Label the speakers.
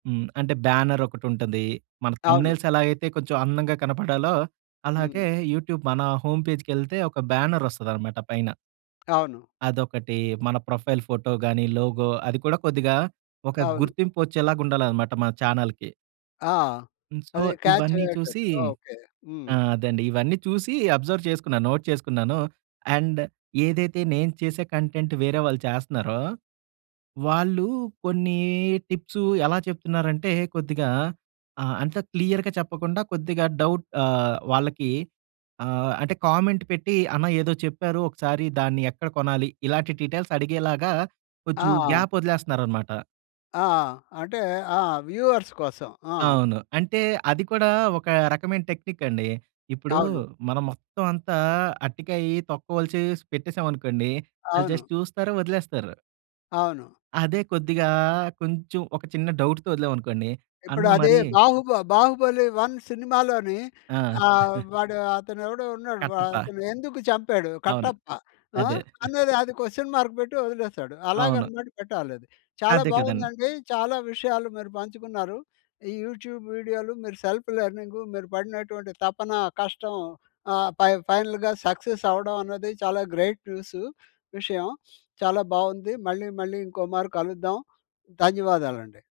Speaker 1: హ్మ్. అంటే బ్యానరొకటుంటది. మన
Speaker 2: అవును.
Speaker 1: థంబ్‌నెయిల్స్ ఎలాగైతే కొంచెం అందంగా కనపడాలో,
Speaker 2: హ్మ్.
Speaker 1: అలాగే యూట్యూబ్ మన హోమ్ పేజ్‌కెళ్తే, ఒక బ్యానరొస్తదనమాట పైన.
Speaker 2: అవును.
Speaker 1: అదొకటి. మన ప్రొఫైల్ ఫోటోగాని, లోగో అది కూడా కొద్దిగా ఒక
Speaker 2: అవును.
Speaker 1: గుర్తింపు వచ్చేలాగా ఉండాలనమాట. మన చానల్‌కి.
Speaker 2: ఆ!
Speaker 1: హ్మ్. సో,
Speaker 2: అది క్యాచ్
Speaker 1: ఇవన్నీ చూసి
Speaker 2: అయ్యేటట్టు. ఓకే. హ్మ్.
Speaker 1: ఆ! అదండి. ఇవన్నీ చూసి అబ్జర్వ్ చేసుకున్నాను. నోట్ చేసుకున్నాను. అండ్ ఏదైతే నేను చేసే కంటెంట్ వేరే వాళ్ళు చేస్తున్నారో, వాళ్ళు కొన్ని టిప్స్ ఎలా చెప్తున్నారంటే, కొద్దిగా ఆహ్, అంత క్లియర్‌గా చెప్పకుండా, కొద్దిగా డౌట్ ఆహ్, వాళ్ళకి ఆహ్, అంటే కామెంట్ పెట్టి అన్న ఏదో చెప్పారు. ఒకసారి దాన్ని ఎక్కడ కొనాలి? ఇలాంటి డీటెయిల్స్ అడిగేలాగా కొంచెం
Speaker 2: ఆ!
Speaker 1: గ్యాప్ వదిలేస్తున్నారనమాట.
Speaker 2: ఆ! అంటే ఆ! వ్యూవర్స్ కోసం. ఆ!
Speaker 1: అవును. అంటే అది కూడా ఒక రకమైన టెక్నిక్ అండి. ఇప్పుడు
Speaker 2: అవును.
Speaker 1: మనం మొత్తం అంతా అరటికాయ తొక్కవలిచేసి పెట్టేసాం అనుకోండి. ఆల్లు
Speaker 2: అవును.
Speaker 1: జస్ట్ చూస్తారు. వదిలేస్తారు.
Speaker 2: అవును.
Speaker 1: అదే! కొద్దిగా కొంచెం ఒక చిన్న డౌట్‌తో వదిలాం అనుకోండి. అన్న
Speaker 2: ఇప్పుడు అదే,
Speaker 1: మరీ
Speaker 2: బాహుబ 'బాహుబలి 1' సినిమాలోని
Speaker 1: ఆ!
Speaker 2: ఆహ్, వాడు అతను ఎవడో ఉన్నాడు. వ
Speaker 1: కట్టప్ప.
Speaker 2: అతను ఎందుకు చంపాడు?
Speaker 1: అవును.
Speaker 2: కట్టప్ప. ఆ!
Speaker 1: అదే.
Speaker 2: అన్నది అది క్వెషన్ మార్క్ పెట్టి వదిలేసాడు.
Speaker 1: అవును.
Speaker 2: అలాగనమాట పెట్టాలది. చాలా
Speaker 1: అదే కదండీ!
Speaker 2: బాగుందండి. చాలా విషయాలు మీరు పంచుకున్నారు. ఈ యూట్యూబ్ వీడియోలు, మీరు సెల్ఫ్ లెర్నింగు, మీరు పడినటువంటి తపన కష్టం ఆహ్, పై ఫైనల్‌గా సక్సెస్ అవ్వడం అనేది చాలా గ్రేట్ న్యూసు. విషయం. చాలా బావుంది. మళ్ళీ, మళ్ళీ ఇంకోమారు కలుద్దాం. ధన్యవాదాలండి.